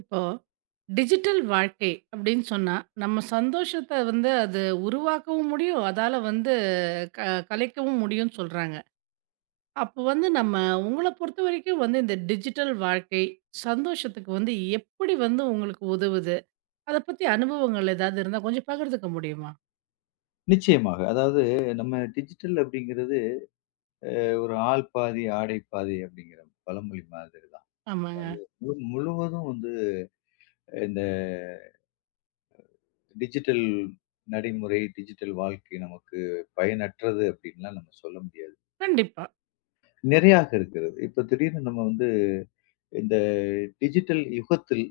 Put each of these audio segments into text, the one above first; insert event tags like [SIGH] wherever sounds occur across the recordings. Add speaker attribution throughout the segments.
Speaker 1: இப்போ டிஜிட்டல் வாழ்க்கை அப்படின்னு சொன்னா, நம்ம சந்தோஷத்த வந்து அது உருவாக்கவும் முடியும். அதால வந்து க கலைக்கவும் முடியும்னு சொல்றாங்க. அப்போ வந்து நம்ம உங்கள பொறுத்தவரைக்கும் வந்து இந்த டிஜிட்டல் வாழ்க்கை, சந்தோஷத்துக்கு வந்து எப்படி வந்து உங்களுக்கு உதவுது? அத பத்தி அனுபவங்கள் ஏதாவது இருந்தா கொஞ்சம் பகிர்ந்துக்க முடியுமா?
Speaker 2: நிச்சயமாக. அதாவது நம்ம டிஜிட்டல் அப்படிங்கிறது ஒரு ஆள் பாதி, ஆடை பாதி அப்படிங்கிற பழமொழி மாதிரி தான்.
Speaker 1: ஆமாங்க.
Speaker 2: அதாவது முழுவதும் வந்து இந்த டிஜிட்டல் நடைமுறை, டிஜிட்டல் வாழ்க்கை நமக்கு பயனற்றது அப்படின்லாம் நம்ம சொல்ல முடியாது.
Speaker 1: கண்டிப்பா.
Speaker 2: நிறையாக இருக்கிறது. இப்ப திடீர்னு நம்ம வந்து இந்த டிஜிட்டல் யுகத்தில்,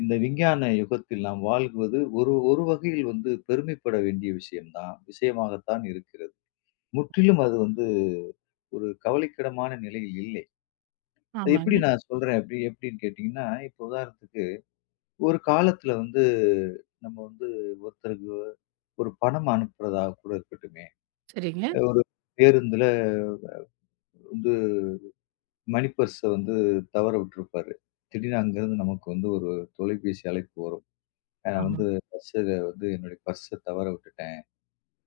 Speaker 2: இந்த விஞ்ஞான யுகத்தில் நாம் வாழ்வது ஒரு ஒரு வகையில் வந்து பெருமைப்பட வேண்டிய விஷயம் தான் விஷயமாகத்தான் இருக்கிறது. முற்றிலும் அது வந்து ஒரு கவலைக்கிடமான நிலையில் இல்லை. அது எப்படி
Speaker 1: ஆமாங்க.
Speaker 2: நான் சொல்றேன் அப்படி எப்படின்னு கேட்டீங்கன்னா, இப்போ உதாரணத்துக்கு ஒரு காலத்துல வந்து நம்ம வந்து ஒருத்தருக்கு ஒரு பணம் அனுப்புறதா கூட இருக்கட்டுமே,
Speaker 1: சரிங்க.
Speaker 2: ஒரு பேருந்துல வந்து மணி பர்ஸ வந்து தவற விட்டுருப்பாரு. திடீர்னு அங்கருந்து நமக்கு வந்து ஒரு தொலைபேசி அழைப்பு வரும். நான் வந்து
Speaker 1: ஆமாங்க,
Speaker 2: பஸ்ஸில வந்து என்னுடைய பர்ஸ தவற விட்டுட்டேன்.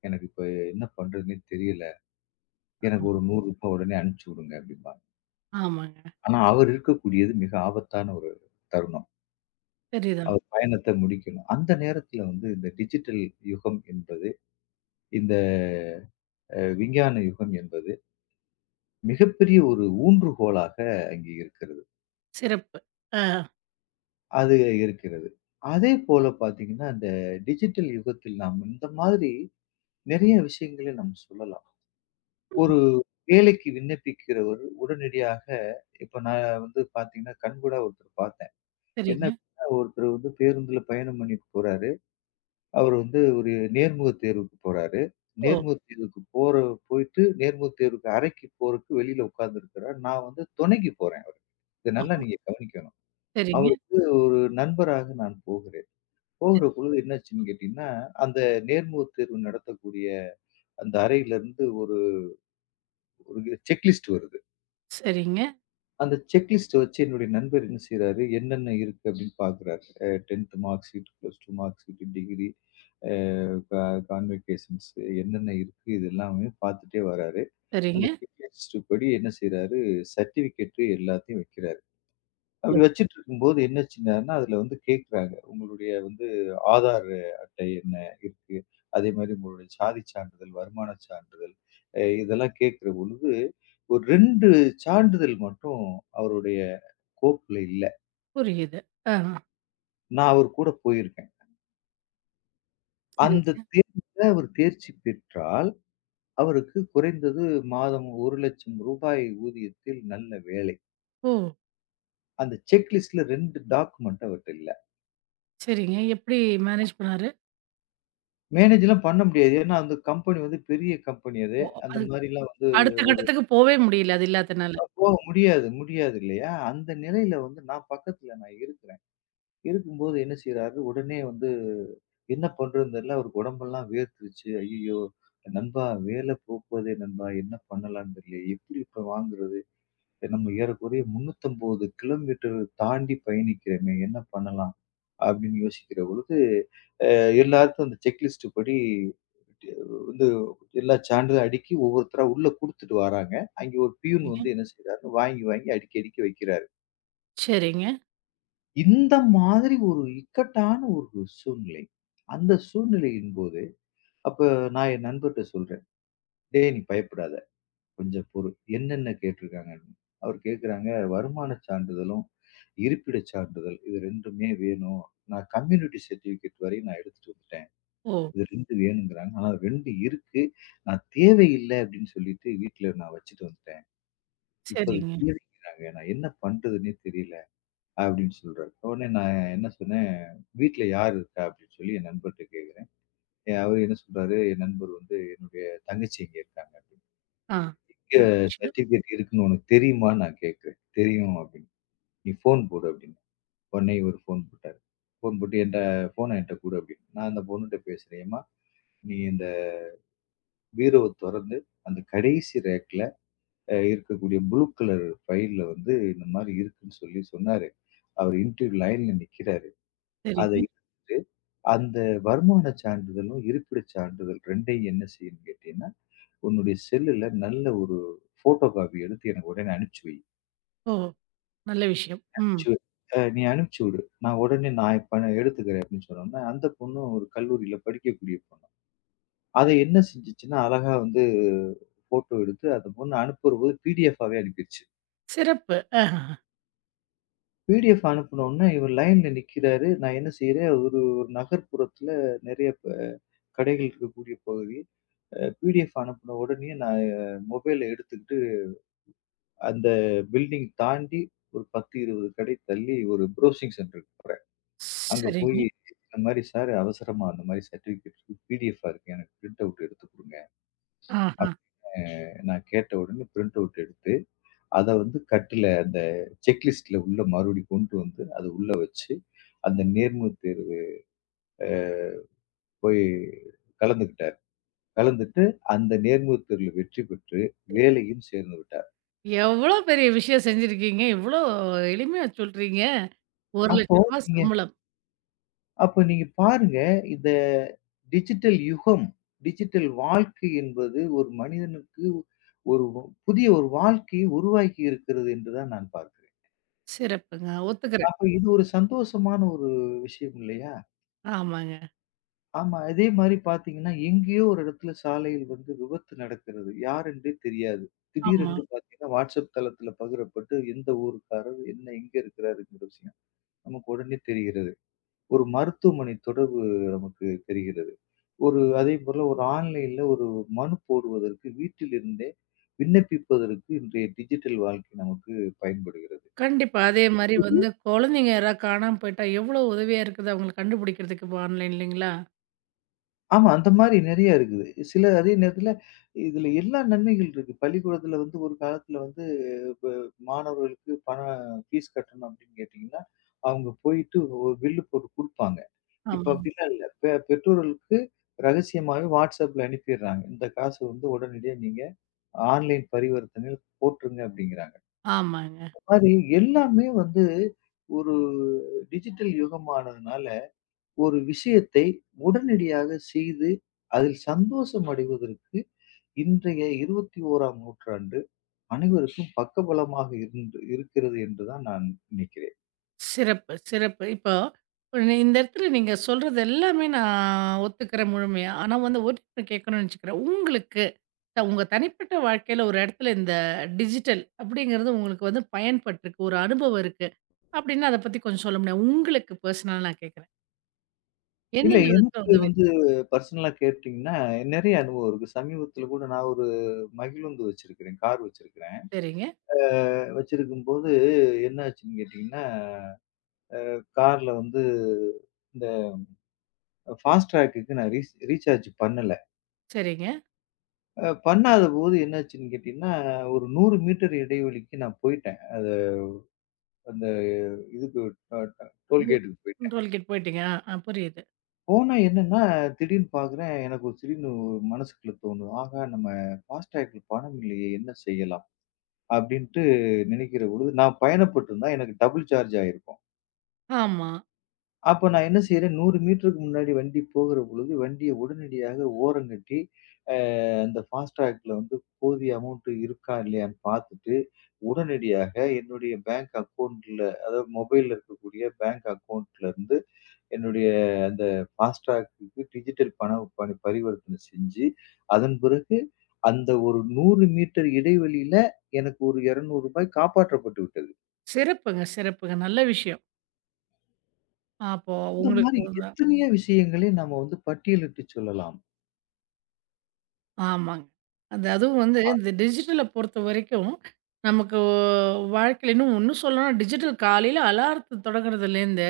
Speaker 2: எனக்கு இப்ப என்ன பண்றதுன்னே தெரியல. எனக்கு
Speaker 1: ஆமாங்க,
Speaker 2: ஒரு ரூ. 100 உடனே அனுப்பிச்சு விடுங்க அப்படிம்பாங்க.
Speaker 1: ஆமாங்க.
Speaker 2: ஆனா அவர் இருக்கக்கூடியது மிக ஆபத்தான ஒரு தருணம்.
Speaker 1: சரிதான்.
Speaker 2: அவர் பயணத்த முடிக்கணும். அந்த நேரத்தில வந்து இந்த டிஜிட்டல் யுகம் என்பது, இந்த விஞ்ஞான யுகம் என்பது மிகப்பெரிய ஒரு ஊன்றுகோலாக அங்கே இருக்கிறது.
Speaker 1: சிறப்பு. ஆ
Speaker 2: அது இருக்கிறது. அதே போல பார்த்தீங்கன்னா, இந்த டிஜிட்டல் யுகத்தில் நாம் இந்த மாதிரி நிறைய விஷயங்கள நம்ம சொல்லலாம். ஒரு வேலைக்கு விண்ணப்பிக்கிறவர் உடனடியாக இப்ப நான் வந்து பார்த்தீங்கன்னா, கண்கூடா ஒருத்தர பார்த்தேன். என்ன
Speaker 1: சரிங்க.
Speaker 2: அப்படின்னா, ஒருத்தர் வந்து பேருந்துல பயணம் பண்ணிட்டு போறாரு. அவர் வந்து ஒரு நேர்முகத் தேர்வுக்கு போறாரு.
Speaker 1: ஓ!
Speaker 2: நேர்முகத் தேர்வுக்கு போற போயிட்டு நேர்முகத் தேர்வுக்கு அறைக்கு போறக்கு வெளியில உட்கார்ந்திருக்கிறார். நான் வந்து துணைக்கு போறேன் அவருக்கு. இத நல்லா
Speaker 1: ஓஹோ!
Speaker 2: நீங்க கவனிக்கணும்.
Speaker 1: சரிங்க,
Speaker 2: அவருக்கு ஒரு நண்பராக நான் போகிறேன். போகிற பொழுது என்னாச்சுன்னு கேட்டீங்கன்னா, அந்த நேர்முகத் தேர்வு நடத்தக்கூடிய அந்த அறையிலிருந்து ஒரு ஒரு செக் லிஸ்ட் வருது.
Speaker 1: சரிங்க,
Speaker 2: அந்த செக் லிஸ்ட்ட வச்சு என்னுடைய நண்பர் என்ன செய்றாரு, என்னென்ன இருக்கு அப்படின்னு பார்க்குறாரு. 10த் mark sheet, plus 2 mark sheet, degree, அ க கான்வகேஷன்ஸ், என்னென்ன இருக்கு இது எல்லாமே பார்த்துட்டே வராரு.
Speaker 1: சரிங்க,
Speaker 2: அந்த
Speaker 1: சரிங்க.
Speaker 2: செக் லிஸ்ட் படி என்ன செய்றாரு, சர்டிஃபிகேட் எல்லாத்தையும் வைக்கிறாரு. அப்படி வச்சுட்டு இருக்கும்போது என்னாச்சுங்கன்னா, அதுல வந்து கேட்குறாங்க. உங்களுடைய வந்து ஆதார் அட்டை என்ன இருக்கு? அதே மாரி உங்களுடைய சாதி சான்றிதழ், வருமான சான்றிதழ், இதெல்லாம் கேட்கிற பொழுது, ஒரு 2 சான்றிதழ் மட்டும் அவருடைய கோப்புல இல்ல.
Speaker 1: புரியுது. ஆ.
Speaker 2: நான் அவர் கூட போயிருக்கேன்.
Speaker 1: சரி.
Speaker 2: அந்த தேர்வுல அவர் தேர்ச்சி பெற்றால், அவருக்கு குறைந்தது மாதம் ரூ. 1,00,000 ஊதியத்தில் நல்ல வேலை.
Speaker 1: ஓ!
Speaker 2: அந்த செக் லிஸ்ட்ல 2 டாக்குமெண்ட் அவர்ட்ட இல்ல.
Speaker 1: சரிங்க. எப்படி மேனேஜ் பண்ணாரு?
Speaker 2: மேனேஜ்லாம் பண்ண முடியாது. ஏன்னா, அந்த கம்பெனி வந்து பெரிய கம்பெனி அது.
Speaker 1: ஓ!
Speaker 2: அந்த
Speaker 1: அது
Speaker 2: கண்டிப்பா. மாரிலாம் வந்து
Speaker 1: அடுத்த
Speaker 2: ஒரு
Speaker 1: கட்டத்துக்கு போவே முடியல. அது இல்லாதனால. ம்.
Speaker 2: போக முடியாது முடியாது இல்லையா? அந்த நிலையில வந்து நான் பக்கத்துல நான் இருக்கிறேன். இருக்கும்போது என்ன செய்றாரு, உடனே வந்து என்ன பண்றதுன்னு தெரியல. அவருக்கு உடம்பெல்லாம் வேர்த்துருச்சு. ஐய்யயோ! நண்பா வேலை போப்பதே நண்பா! என்ன பண்ணலான்னு தெரியலையே! எப்படி இப்ப வாங்குறது? நம்ம ஏறக்குறைய 350 கிலோமீட்டர் தாண்டி பயணிக்கிறோமே! என்ன பண்ணலாம்? அப்படின்னு யோசிக்கிற பொழுது எல்லாருக்கும் அந்த செக்லிஸ்ட் படி வந்து எல்லா சான்றிதழும் அடுக்கி ஒவ்வொருத்தரா உள்ள குடுத்துட்டு வராங்க. அங்கே ஒரு பியூன்
Speaker 1: சரிங்க.
Speaker 2: வந்து என்ன செய்றாரு, வாங்கி வாங்கி அடுக்கி அடுக்கி வைக்கிறாரு.
Speaker 1: சரிங்க.
Speaker 2: இந்த மாதிரி ஒரு இக்கட்டான ஒரு சூழ்நிலை. அந்த சூழ்நிலையின் போது, அப்ப நான் என் நண்பர்ட்ட சொல்றேன். "டேய் நீ பயப்படாத. கொஞ்சம் பொறு. என்னென்ன கேட்டிருக்காங்கன்னு." அவர் கேட்கறாங்க, "வருமானச் சான்றிதழும், இருப்பிடச் சான்றிதழ் இது 2மே வேணும். நான் கம்யூனிட்டி சர்டிபிகேட் வரையும் நான் எடுத்துட்டு வந்துட்டேன்."
Speaker 1: ஓ!
Speaker 2: இது 2 வேணுங்கிறாங்க. ஆனா 2 இருக்கு. நான் தேவையில்ல அப்டின்னு சொல்லிட்டு வீட்ல நான் வச்சுட்டு வந்துட்டேன். இப்ப அது
Speaker 1: சரிங்க.
Speaker 2: தேவைங்கிறாங்க. நான் என்ன பண்றதுன்னே தெரியல அப்டின்னு சொல்றாரு. உடனே நான் என்ன சொன்னேன், "வீட்ல யார் இருக்கா?" அப்டின்னு சொல்லி என் நண்பர்ட்ட கேட்கிறேன். அவரு என்ன சொல்றாரு, என் நண்பர் வந்து என்னுடைய தங்கச்சி இங்க இருக்காங்க அப்டின்னு.
Speaker 1: ஆ.
Speaker 2: "இங்க
Speaker 1: நல்ல விஷயம்.
Speaker 2: சர்டிஃபிகேட் இருக்குன்னு உனக்கு தெரியுமான்னு?" நான் கேட்கிறேன். "தெரியும்" அப்டின்னு. "நீ ஃபோன் போடு" அப்டின்னு. உடனே இவரு ஃபோன் போட்டாரு. ஃபோன் போட்டு என்ட்ட "ஃபோன என்ட்ட குடு" அப்டின்னு. நான் அந்த பொண்ணுட்ட பேசுறேன். "ஏம்மா நீ இந்த பீரோவ தொறந்து, அந்த கடைசி ரேக்ல இருக்கக்கூடிய ப்ளூ கலர் ஃபைல்ல வந்து இந்த மாரி இருக்குன்னு சொல்லி சொன்னாரு. அவரு இன்டர்வியூ லைன்ல நிக்கிறாரு. அத
Speaker 1: சரிங்க.
Speaker 2: எடுத்துட்டு, அந்த வருமான சான்றிதழும், இருப்பிட சான்றிதழ் 2யும் என்ன செய்யணும்னு கேட்டீங்கன்னா, உன்னுடைய செல்லுல நல்ல ஒரு ஃபோட்டோ காப்பி எடுத்து எனக்கு உடனே அனுப்பிச்சு வை.
Speaker 1: ஓ! நல்ல விஷயம். ம்.
Speaker 2: அனுப்பிச்சு நீ அனுப்பிச்சு விடு. நான் உடனே நான் இப்ப நான் எடுத்துக்கிறேன் அப்படின்னு சொன்னோனே, அந்த பொண்ணு ஒரு கல்லூரியில படிக்கக்கூடிய பொண்ணு. அத என்ன செஞ்சுச்சுன்னா, அழகா வந்து ஃபோட்டோ எடுத்து அந்த பொண்ணு அனுப்புறபோது பிடிஎஃப் ஆவே அனுப்பிருச்சு.
Speaker 1: சிறப்பு. ஆஹஹ.
Speaker 2: பிடிஎஃப் அனுப்புனோன்னே, இவர் லைன்ல நிக்கிறாரு. நான் என்ன செய்றேன், ஒரு ஒரு நகர்ப்புறத்துல நெறைய கடைகள் இருக்கக்கூடிய பகுதி. பிடிஎஃப் அனுப்புன உடனே நான் மொபைல எடுத்துக்கிட்டு, அந்த பில்டிங் தாண்டி ஒரு 10, 20 கடை தள்ளி ஒரு ப்ரௌசிங் சென்டருக்கு போறேன். அங்க போயி
Speaker 1: சரிங்க.
Speaker 2: இந்த மாரி சார் அவசரமா அந்த மாரி சர்டிஃபிகேட் இருக்கு. பிடிஎஃபா இருக்கு. எனக்கு பிரிண்ட் அவுட் எடுத்து குடுங்க.
Speaker 1: ஆஹா.
Speaker 2: அப்படின்னு நான் கேட்ட உடனே பிரிண்ட் அவுட் எடுத்து, அத வந்து கட்டுல அந்த செக்லிஸ்ட்ல உள்ள மறுபடியும் கொண்டு வந்து, அத உள்ள வச்சு, அந்த நேர்முகத் தேர்வு அ போய் கலந்துக்கிட்டாரு. கலந்துட்டு அந்த நேர்முகத் தேர்வுல வெற்றி பெற்று வேலையும் சேர்ந்து விட்டார்.
Speaker 1: எவ்வளோ பெரிய விஷயம் செஞ்சிருக்கீங்க. இவ்வளோ எளிமையா சொல்றீங்க.
Speaker 2: அப்போ
Speaker 1: ரூ. 1,00,000
Speaker 2: நீங்க
Speaker 1: சம்பளம்.
Speaker 2: அப்போ நீங்க பாருங்க, இந்த டிஜிட்டல் யுகம், டிஜிட்டல் வாழ்க்கை என்பது ஒரு மனிதனுக்கு ஒரு புதிய ஒரு வாழ்க்கையை உருவாக்கி இருக்கிறது என்று தான் நான் பார்க்கிறேன்.
Speaker 1: சிறப்புங்க. ஒத்துக்கிறேன்.
Speaker 2: அப்ப இது ஒரு சந்தோஷமான ஒரு விஷயம் இல்லையா?
Speaker 1: ஆமாங்க.
Speaker 2: ஆமா. அதே மாரி பார்த்தீங்கன்னா, எங்கேயோ ஒரு இடத்துல சாலையில் வந்து விபத்து நடக்கிறது. யார் என்றே தெரியாது.
Speaker 1: ஆமா.
Speaker 2: திடீரென்று பார்த்தீங்கன்னா, WhatsApp தளத்தில பகிரப்பட்டு எந்த ஊருக்காரர், என்ன எங்க இருக்கிறாருங்கிற விஷயம் நமக்கு உடனே தெரிகிறது. ஒரு மருத்துவமனை தொடர்பு நமக்கு தெரிகிறது. ஒரு அதேபோல ஒரு ஆன்லைன்ல ஒரு மனு போடுவதற்கு வீட்டிலிருந்தே விண்ணப்பிப்பதற்கு இன்றைய டிஜிட்டல் வாழ்க்கை நமக்கு பயன்படுகிறது.
Speaker 1: கண்டிப்பா. அதே மாரி வந்து குழந்தைங்க யாராவது காணாம போயிட்டா, எவ்வளோ உதவியா இருக்குது அவங்கள கண்டுபிடிக்கிறதுக்கு இப்போ ஆன்லைன் இல்லைங்களா?
Speaker 2: ஆமா. அந்த மாரி நெறைய இருக்குது. சில அதே நேரத்துல இதுல எல்லா நன்மைகள் இருக்கு. பள்ளிக்கூடத்துல வந்து ஒரு காலத்துல வந்து இப்ப மாணவர்களுக்கு பணம் ஃபீஸ் கட்டணும் அப்படின்னு கேட்டீங்கன்னா, அவங்க போயிட்டு ஒரு பில்லு போட்டு குடுப்பாங்க. இப்ப
Speaker 1: ஆமாங்க.
Speaker 2: அப்படிலாம் இல்ல. பெற்றோர்களுக்கு ரகசியமாவே WhatsAppல அனுப்பிடுறாங்க. இந்த காசு வந்து உடனடியா நீங்க ஆன்லைன் பரிவர்த்தனையில போட்டுருங்க அப்படிங்கிறாங்க.
Speaker 1: ஆமாங்க.
Speaker 2: அது எல்லாமே வந்து ஒரு டிஜிட்டல் யுகமானதுனால ஒரு விஷயத்தை உடனடியாக செய்து அதில் சந்தோஷம் அடைவதற்கு இன்றைய இருபத்தி ஓராம் நூற்றாண்டு அனைவருக்கும் பக்கபலமாக இருந்து இருக்கிறது என்றுதான் நான் நினைக்கிறேன்.
Speaker 1: சிறப்பு, சிறப்பு. இப்போ இந்த இடத்துல நீங்க சொல்றது எல்லாமே நான் ஒத்துக்கிறேன் முழுமையா. ஆனா வந்து ஒண்ணு கேட்கணும்னு நெனச்சுக்கிறேன். உங்களுக்கு உங்க தனிப்பட்ட வாழ்க்கையில ஒரு இடத்துல இந்த டிஜிட்டல் அப்படிங்கிறது உங்களுக்கு வந்து பயன்பட்டுருக்கு. ஒரு அனுபவம் இருக்கு. அப்படின்னா அத பத்தி கொஞ்சம் சொல்ல முடியும். உங்களுக்கு பர்சனலா நான் கேட்கிறேன்.
Speaker 2: இல்ல
Speaker 1: எந்தெந்த விதத்துல
Speaker 2: எனக்கு
Speaker 1: உதவி?
Speaker 2: வந்து பர்சனலா கேட்டீங்கன்னா, நிறைய அனுபவம் இருக்கு. சமீபத்தில கூட நான் ஒரு மகிழுந்து வச்சிருக்கிறேன். கார் வச்சிருக்கிறேன்.
Speaker 1: சரிங்க,
Speaker 2: அ வச்சிருக்கும்போது என்ன ஆச்சுன்னு கேட்டீங்கன்னா, கார்ல வந்து இந்த ஃபாஸ்ட் ட்ராக்குக்கு நான் ரீசார்ஜ் பண்ணல.
Speaker 1: சரிங்க.
Speaker 2: பண்ணாதபோது என்னாச்சுன்னு கேட்டீங்கன்னா, ஒரு 100 மீட்டர் இடைவெளிக்கு நான் போயிட்டேன். அது அந்த இதுக்கு அ ட டோல்கேட்டுக்கு போயிட்டேன்.
Speaker 1: டோல்கேட் போயிட்டீங்க. ஆ, ஆ புரியுது.
Speaker 2: போனா என்னன்னா, திடீர்னு பார்க்குறேன் எனக்கு ஒரு திடீர்னு ஒரு மனசுக்குள்ள தோணும். ஆஹா! நம்ம ஃபாஸ்டேக்ல பணம் இல்லையே! என்ன செய்யலாம்? அப்டின்ட்டு நினைக்கிற பொழுது, நான் பயணப்பட்டிருந்தா எனக்கு டபுள் சார்ஜ் ஆயிருக்கும்.
Speaker 1: ஆமா.
Speaker 2: அப்ப நான் என்ன செய்றேன், 100 மீட்டருக்கு முன்னாடி வண்டி போகிற பொழுது, வண்டிய உடனடியாக ஓரங்கட்டி, அ அந்த ஃபாஸ்டேக்ல வந்து போதிய அமௌண்ட் இருக்கா? இல்லையான்னு பார்த்துட்டு உடனடியாக என்னுடைய பேங்க் அக்கவுண்ட்ல, அதாவது மொபைல்ல இருக்கக்கூடிய பேங்க் அக்கவுண்ட்ல இருந்து என்னுடைய அந்த ஃபாஸ்ட்ராக்குக்கு டிஜிட்டல் பணி பரிவர்த்தனை செஞ்சு, அதன் பிறகு அந்த ஒரு 100 மீட்டர் இடைவெளியில எனக்கு ஒரு ரூ. 200 காப்பாற்றப்பட்டு விட்டது.
Speaker 1: சிறப்புங்க, சிறப்புங்க. நல்ல விஷயம். அப்போ
Speaker 2: இந்த
Speaker 1: உங்களுக்கு
Speaker 2: மாரி
Speaker 1: வந்து
Speaker 2: எத்தனையோ விஷயங்களை நம்ம வந்து பட்டியலிட்டு சொல்லலாம்.
Speaker 1: ஆமாங்க. அது அதுவும் வந்து
Speaker 2: ஆ
Speaker 1: இந்த டிஜிட்டல பொறுத்தவரைக்கும், நமக்கு வாழ்க்கையில இன்னும் ஒண்ணும் சொல்லணும்னா, டிஜிட்டல் காலையில அலாரத்த தொடங்குறதுலேருந்து,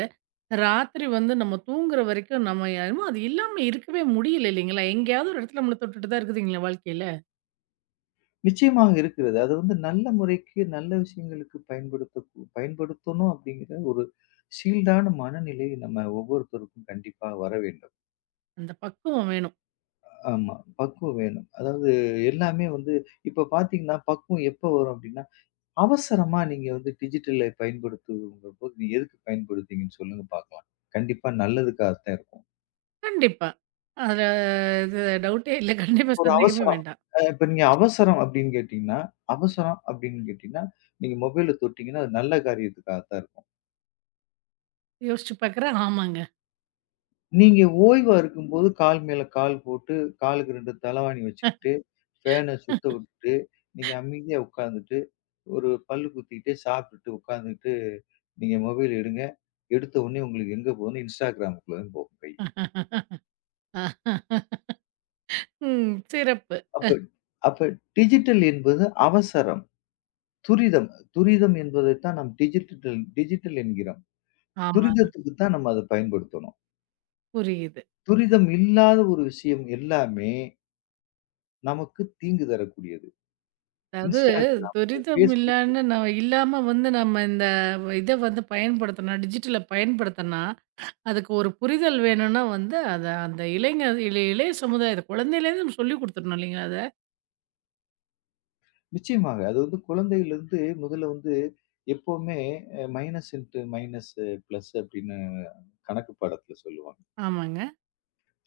Speaker 1: ராத்திரி வந்து நம்ம தூங்குற வரைக்கும் நம்ம என்னமோ அது இல்லாம இருக்கவே முடியல இல்லைங்களா? எங்கேயாவது ஒரு இடத்துல நம்மள தொட்டுட்டு தான் இருக்குதுங்களா வாழ்க்கையில.
Speaker 2: நிச்சயமாக இருக்கிறது. அது வந்து நல்ல முறைக்கு நல்ல விஷயங்களுக்கு பயன்படுத்தணும் அப்படிங்கிற ஒரு சீல்டான மனநிலை நம்ம ஒவ்வொருத்தருக்கும் கண்டிப்பா வர வேண்டும்.
Speaker 1: அந்த பக்குவம் வேணும்.
Speaker 2: ஆமா. பக்குவம் வேணும். அதாவது எல்லாமே வந்து இப்ப பார்த்தீங்கன்னா, பக்குவம் எப்ப வரும் அப்டின்னா, அவசரமா நீங்க வந்து டிஜிட்டலை பயன்படுத்துங்கம்போது, நீங்க எதுக்கு பயன்படுத்துறீங்கன்னு சொல்லுங்க பார்க்கலாம். கண்டிப்பா நல்லதுக்காகத்தான் இருக்கும்.
Speaker 1: கண்டிப்பா. அதுல இது டவுட்டே இல்ல. கண்டிப்பா
Speaker 2: ஒரு
Speaker 1: சந்தேகமே
Speaker 2: அவசரம்.
Speaker 1: வேண்டாம்.
Speaker 2: இப்ப நீங்க அவசரம் அப்டின்னு கேட்டீங்கன்னா, நீங்க மொபைல தொட்டீங்கன்னா, அது நல்ல காரியத்துக்காகத்தான் இருக்கும்.
Speaker 1: யோசிச்சு பார்க்குறேன். ஆமாங்க.
Speaker 2: நீங்க ஓய்வா இருக்கும்போது கால் மேல கால் போட்டு, காலுக்கு 2 தலவாணி வச்சுக்கிட்டு, ஃபேன சுத்த விட்டுட்டு, நீங்க அமைதியா உட்கார்ந்துட்டு, ஒரு பல்லு குத்திக்கிட்டே சாப்பிட்டுட்டு உட்கார்ந்துட்டு, நீங்க மொபைல் எடுங்க. எடுத்த உடனே உங்களுக்கு எங்க போகும்ன்னா Instagramக்குள்ள தான் போகும் கை.
Speaker 1: [LAUGHS] ம். சிறப்பு.
Speaker 2: அப்ப அப்ப டிஜிட்டல் என்பது அவசரம், துரிதம். துரிதம் என்பதைத்தான் நாம் டிஜிட்டல் டிஜிட்டல் என்கிறோம்.
Speaker 1: ஆமாங்க.
Speaker 2: துரிதத்துக்கு தான் நம்ம அத பயன்படுத்தணும்.
Speaker 1: புரியுது.
Speaker 2: துரிதம் இல்லாத ஒரு விஷயம் எல்லாமே நமக்கு தீங்கு தரக்கூடியது.
Speaker 1: அதாவது
Speaker 2: Instagram,
Speaker 1: துரிதம்
Speaker 2: Facebook.
Speaker 1: இல்லன்னு நம்ம இல்லாம வந்து நம்ம இந்த இத வந்து பயன்படுத்தனா, டிஜிட்டல பயன்படுத்தனா, அதுக்கு ஒரு புரிதல் வேணும்னா வந்து அத அந்த இளைஞர் இளைய இளைய சமுதாயத்த குழந்தையிலேருந்து நம்ம சொல்லிக் குடுத்துரணும் இல்லைங்களா அத?
Speaker 2: நிச்சயமாக. அது வந்து குழந்தையிலிருந்து முதல்ல வந்து எப்பவுமே மைனஸ் இன்ட்டு மைனஸ் பிளஸ் அப்படின்னு கணக்கு பாடத்துல சொல்லுவாங்க.
Speaker 1: ஆமாங்க.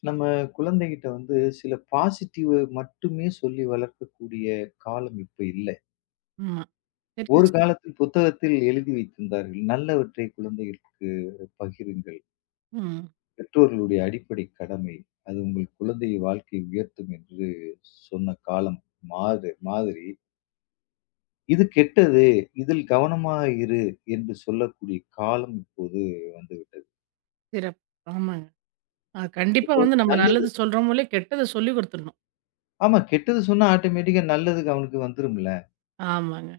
Speaker 2: நம்ம குழந்தைகிட்ட வந்து சில பாசிட்டிவ் மட்டுமே சொல்லி வளர்க்கக்கூடிய காலம் இப்ப இல்ல.
Speaker 1: ஆமா. சரியா
Speaker 2: ஒரு
Speaker 1: சொ
Speaker 2: காலத்தில் புத்தகத்தில் எழுதி வைத்திருந்தார்கள். நல்லவற்றை குழந்தைகளுக்கு பகிருங்கள்.
Speaker 1: ம்.
Speaker 2: பெற்றோர்களுடைய அடிப்படை கடமை. அது உங்கள் குழந்தையை வாழ்க்கை உயர்த்தும் என்று சொன்ன காலம் மாறு மாதிரி இது கெட்டது. இதில் கவனமாக இரு என்று சொல்லக்கூடிய காலம் இப்போது வந்துவிட்டது.
Speaker 1: சிறப்பு. ஆமாங்க. அது கண்டிப்பா
Speaker 2: இப்போ
Speaker 1: வந்து
Speaker 2: வந்து
Speaker 1: நம்ம
Speaker 2: நல்லது
Speaker 1: நல்லது சொல்றோமோ இல்லையோ, கெட்டத சொல்லிக் குடுத்துரணும்.
Speaker 2: ஆமா கெட்டது சொன்னா ஆட்டோமேட்டிக்கா நல்லதுக்கு அவனுக்கு வந்துரும்ல.
Speaker 1: ஆமாங்க.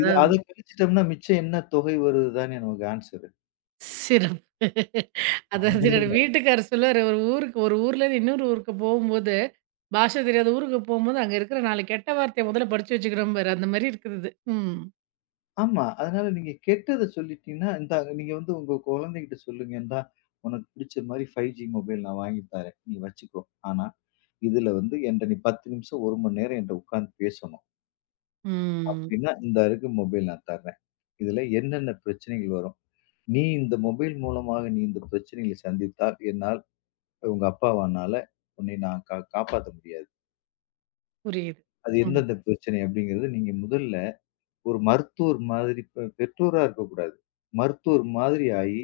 Speaker 2: இது அத கழிச்சிட்டோம்னா மிச்சம் என்ன தொகை வருது தானே நமக்கு ஆன்ஸரு.
Speaker 1: சிறப்பு. அதாவது
Speaker 2: அது
Speaker 1: என்னோட
Speaker 2: இல்ல.
Speaker 1: வீட்டுக்காரரு சொல்லுவாரு, ஒரு ஊருக்கு ஒரு ஊர்லேருந்து இன்னொரு ஊருக்கு போகும்போது, பாஷை தெரியாத ஊருக்கு போம்போது, அங்க இருக்கிற 4 கெட்ட வார்த்தைய முதல்ல படிச்சு வச்சுக்கிறோம்பாரு. அந்த மாரி இருக்குது இது. ம்.
Speaker 2: ஆமா. அதனால நீங்க கெட்டத சொல்லிட்டீங்கன்னா, இந்தாங்க நீங்க வந்து உங்க குழந்தைகிட்ட சொல்லுங்க, இந்தா உனக்கு பிடிச்ச மாரி 5G மொபைல் நான் வாங்கி தரேன். நீ வச்சுக்கோ. ஆனா, இதுல வந்து என்ட்ட நீ 10 நிமிஷம், 1 மணி நேரம் என்ட்ட உட்கார்ந்து பேசணும்.
Speaker 1: ம்.
Speaker 2: அப்டின்னா, இந்தா இருக்கு மொபைல் நான் தர்றேன். இதுல என்னென்ன பிரச்சனைகள் வரும்? நீ இந்த மொபைல் மூலமாக நீ இந்த பிரச்சனைகளை சந்தித்தால் என்னால் உங்க அப்பாவானால உன்னை நான் காப்பாத்த முடியாது.
Speaker 1: புரியுது.
Speaker 2: அது
Speaker 1: ம்.
Speaker 2: எந்தெந்த பிரச்சனை அப்படிங்கிறது நீங்க முதல்ல ஒரு மருத்துவர் மாதிரி பெற்றோரா இருக்கக்கூடாது. மருத்துவர் மாதிரி ஆயி,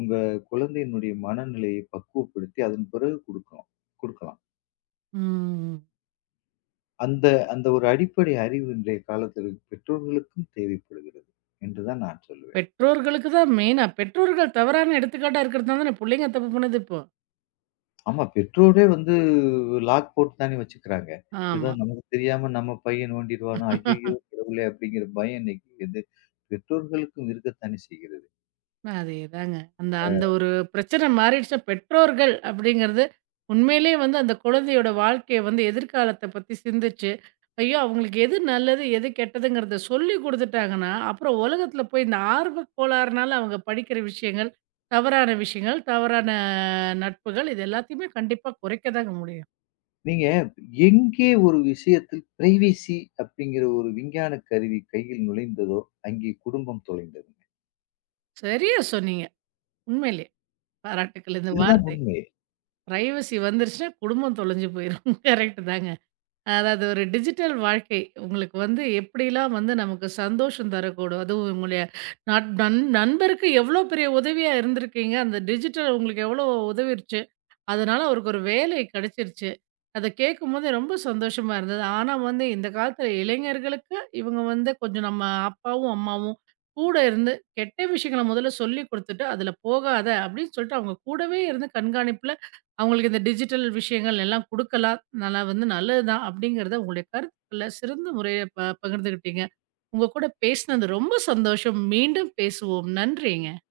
Speaker 2: உங்க குழந்தையினுடைய மனநிலையை பக்குவப்படுத்தி அதன் பிறகு குடுக்கலாம்.
Speaker 1: ம்.
Speaker 2: அந்த அந்த ஒரு அடிப்படை அறிவு இன்றைய காலத்தில பெற்றோர்களுக்கும் தேவைப்படுகிறது என்று தான் நான் சொல்லுவேன்.
Speaker 1: பெற்றோர்களுக்கு தான் மெயினா. பெற்றோர்கள் தவறான எடுத்துக்காட்டா இருக்கிறது தான் தானே புள்ளைங்க தப்பு பண்ணுது இப்போ.
Speaker 2: ஆமா. பெற்றோரே வந்து லாக் போட்டு தானே வச்சுக்கிறாங்க. ஏதோ
Speaker 1: ஆமா.
Speaker 2: நமக்கு தெரியாம நம்ம பையன் நோண்டிருவானோ, ஐய்யய்யோ கடவுளே! அப்படிங்கிற பயம் இன்னைக்கு வந்து பெற்றோர்களுக்கும் இருக்கத்தானே செய்கிறது.
Speaker 1: அதேதாங்க. அந்த அந்த ஒரு பிரச்சனை மாறிடுச்சுனா, பெற்றோர்கள் அப்படிங்கிறது உண்மையிலேயே வந்து அந்த குழந்தையோட வாழ்க்கைய வந்து எதிர்காலத்த பத்தி சிந்திச்சு, ஐயோ! அவங்களுக்கு எது நல்லது, எது கெட்டதுங்கிறத சொல்லி குடுத்துட்டாங்கன்னா, அப்புறம் உலகத்தில போய் இந்த ஆர்வ கோளாறுனால அவங்க படிக்கிற விஷயங்கள், தவறான விஷயங்கள், தவறான நட்புகள் இது எல்லாத்தையுமே கண்டிப்பா குறைக்க தாங்க முடியும்.
Speaker 2: நீங்க எங்கே ஒரு விஷயத்தில் பிரைவசி அப்படிங்கிற ஒரு விஞ்ஞான கருவி கையில் நுழைந்ததோ, அங்கே குடும்பம் தொலைந்ததுங்க.
Speaker 1: சரியா சொன்னீங்க. உண்மையிலே. பாராட்டுக்கள் இந்த
Speaker 2: இதுதான்
Speaker 1: வார்த்தை.
Speaker 2: உண்மை.
Speaker 1: பிரைவசி வந்துருச்சுனா குடும்பம் தொலைஞ்சு போயிரும். [LAUGHS] கரெக்ட் தாங்க. அதாவது ஒரு டிஜிட்டல் வாழ்க்கை. உங்களுக்கு வந்து எப்படிலாம் வந்து நமக்கு சந்தோஷம் தரக்கூடும். அதுவும் உங்களுடைய நட் நண் நண்பருக்கு எவ்வளோ பெரிய உதவியா இருந்திருக்கீங்க. அந்த டிஜிட்டல் உங்களுக்கு எவ்வளோ உதவிருச்சு? அதனால அவருக்கு ஒரு வேலை கிடைச்சிருச்சு. அத கேட்கும்போதே ரொம்ப சந்தோஷமா இருந்தது. ஆனா வந்து இந்த காலத்துல இளைஞர்களுக்கு இவங்க வந்து கொஞ்சம் நம்ம அப்பாவும், அம்மாவும் கூட இருந்து கெட்ட விஷயங்கள முதல்ல சொல்லிக் குடுத்துட்டு, "அதுல போகாத" அப்படின்னு சொல்லிட்டு அவங்க கூடவே இருந்து கண்காணிப்புல அவங்களுக்கு இந்த டிஜிட்டல் விஷயங்கள் எல்லாம் குடுக்கலாம். நல்லா வந்து நல்லதுதான் அப்படிங்கிறத உங்களுடைய கருத்துக்கள சிறந்த முறையில பகிர்ந்துக்கிட்டீங்க. உங்க கூட பேசினது ரொம்ப சந்தோஷம். மீண்டும் பேசுவோம். நன்றிங்க.